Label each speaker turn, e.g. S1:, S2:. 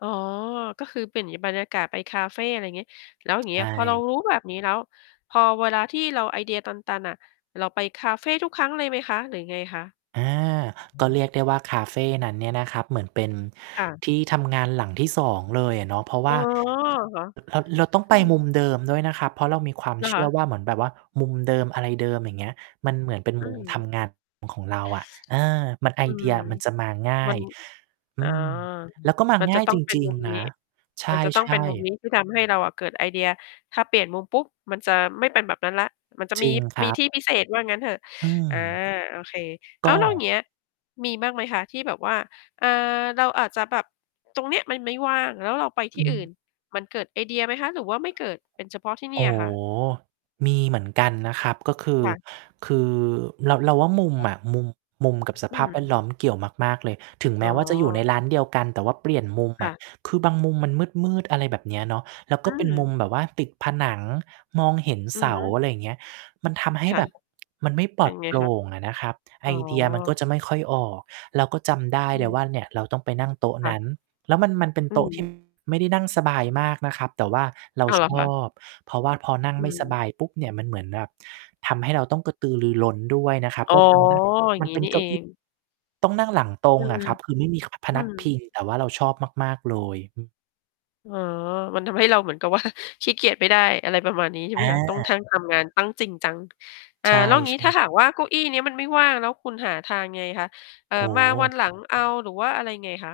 S1: อ๋อ ก็คือเปลี่ยนงี้ บรรยากาศไปคาเฟ อะไรงี้ แล้วอย่าง
S2: ใ
S1: เ
S2: ช
S1: งี้ย พอเรา
S2: ่
S1: รู้แบบนี้แล้ว พอเวลาที่เราไอเดียตัน ๆ น่ะ เราไปคาเฟทุกครั้งเลยไหมคะ หรือยังไงคะ?
S2: อา
S1: โ
S2: ก็
S1: อ้
S2: เรียกได้ว่าคาเฟนั้นเนี่ยนะครับ เหมือนเป็น
S1: ค่ะ
S2: ที่ทำงานหลังที่ 2 เลยอะเนาะ เพราะว
S1: อ๋อ
S2: ่า
S1: เหรอ
S2: ค ร เรา เราต้อง
S1: อ
S2: ไ
S1: ื
S2: ปมุม
S1: ม
S2: เดิมด้วยนะครับ เพราะเรามีความ
S1: เหรอ
S2: เช
S1: ค
S2: ื่อ
S1: ะ?
S2: ว่า เหมือนแบบว่ามุมเดิมอะไรเดิม อย่างเงี้ย มันเหมือนเป็น
S1: อื
S2: มุมท
S1: ม
S2: ำงานของเราอะ เออ มัน ไอ
S1: อื
S2: เดี
S1: ม
S2: ยมันจะมาง่า
S1: มั
S2: ย
S1: น
S2: อื
S1: อ๋อ
S2: ม แล้วก็มา
S1: มัน
S2: ง
S1: จ
S2: ่
S1: ะ
S2: าย
S1: ต้อ
S2: จ
S1: ง เป็น
S2: ริง
S1: มุม
S2: ๆ น
S1: น
S2: ะ
S1: ี้
S2: ใช
S1: มันจะต้องเ
S2: ่
S1: ป็นมุม
S2: ๆ
S1: นี้ที่ทำให้เราอะเกิดไอเดีย ถ้าเปลี่ยนมุมปุ๊บมันจะไม่เป็นแบบนั้นแล้ว มันจะ
S2: จ
S1: มี
S2: ริงคร
S1: มี
S2: ับ
S1: ที่พิเศษว่างั้นเถอะ
S2: อื
S1: อา
S2: ม
S1: โอเค
S2: ก
S1: อ้าว แล้วอย่า
S2: ็
S1: งเงี้ยมีบ้างไหมคะที่แบบว่า อ่า เราอาจจะแบบ ตรงเนี้ยมันไม่ว่างแล้วเราไปท
S2: อ
S1: ี
S2: ื
S1: ่อื
S2: ม
S1: ่น มันเกิดไอเดียไหมคะ หรือว่าไม่เกิด? เป็นเฉพาะที่เน
S2: โ
S1: ี
S2: อ
S1: ่
S2: ้
S1: ยเหรอคะ?
S2: มีเหมือนกันนะครับ ก็คือ
S1: ค่ะ
S2: คือ เรา เราว่ามุม
S1: ค่ะ
S2: อะ มุม มุมกับส
S1: อื
S2: ภาพแวดล
S1: ม
S2: ้อมเกี่ยวมาก ๆ เลย ถึง
S1: อ
S2: แม
S1: ๋
S2: ้ว่าจะอยู่ใน
S1: อ
S2: ร้านเดียวกันแต่ว่าเปลี่ยนมุม
S1: ค
S2: อ
S1: ่ะ
S2: ะ คือบางมุมมันมืด ๆ อะไรแบบเนี้ยเนาะ แล้ว
S1: อ
S2: ก
S1: ื
S2: ็เป็นมุม
S1: ม
S2: แบบว่าติดผนังมองเห็น
S1: อื
S2: เส
S1: อฮ
S2: า
S1: ึ
S2: อะไรอย่างเงี้ย มันทำให้
S1: ค่ะ
S2: แบบ มันไม่ป
S1: เ
S2: ล
S1: ป
S2: อ
S1: ็
S2: ด
S1: นไง
S2: โปร่
S1: คะ?
S2: งอะนะครับ ไ
S1: อ
S2: อ
S1: ๋อ
S2: เดียมันก็จะไม่ค่อยออก เราก็จำได้
S1: อื
S2: เลย
S1: ม
S2: ว่าเนี่ย เราต้องไปนั่งโต๊ะ
S1: ค่
S2: น
S1: ะ
S2: ั้น แล้วมัน มันเป็น
S1: อื
S2: โต๊ะ ที
S1: ม
S2: ่ ไม่ได้นั่งสบายมากนะครับ แต่ว่าเรา
S1: อ้าว เหร
S2: ช
S1: อคะ?
S2: อบ เพราะว่าพอนั่ง
S1: อื
S2: ไม่ส
S1: ม
S2: บายปุ๊บเนี่ย มันเหมือนแบบทำให้เราต้องกระตือรือร้นด้วยนะครับ
S1: อ๋อ
S2: ก็จำได้
S1: อย่า
S2: ม
S1: ง
S2: ัน
S1: งี้
S2: เป็
S1: น
S2: น
S1: ี่
S2: เก้
S1: เอ
S2: าอี
S1: ง
S2: ้ ต้องนั่งหลังตร
S1: อื
S2: งอ
S1: ม
S2: ะครับ คือไม่มี ขา พ
S1: อื
S2: นัก
S1: ม
S2: พิง แต่ว่าเราชอบมาก ๆ เลย อือ
S1: อ๋อ มันทำให้เราเหมือนกับ ว่า ขี้เกียจไม่ได้ อะไรประมาณนี้ใช่
S2: อ
S1: มั้ยคะ? ต้อง ท
S2: า
S1: ั่ง ทำงาน ต้องจริงจัง อา
S2: ใช่
S1: แล้วอย่างง
S2: ใ
S1: ี
S2: ช
S1: ้ถ้าห
S2: ่
S1: ากว่าเก้าอี้เนี้ยมันไม่ว่าง แล้วคุณหาทางยังไงคะ? เอ่อ
S2: โอ้
S1: มา
S2: โ
S1: วัน
S2: ฮ
S1: หลังเอา หรือว่าอะไรยังไงคะ?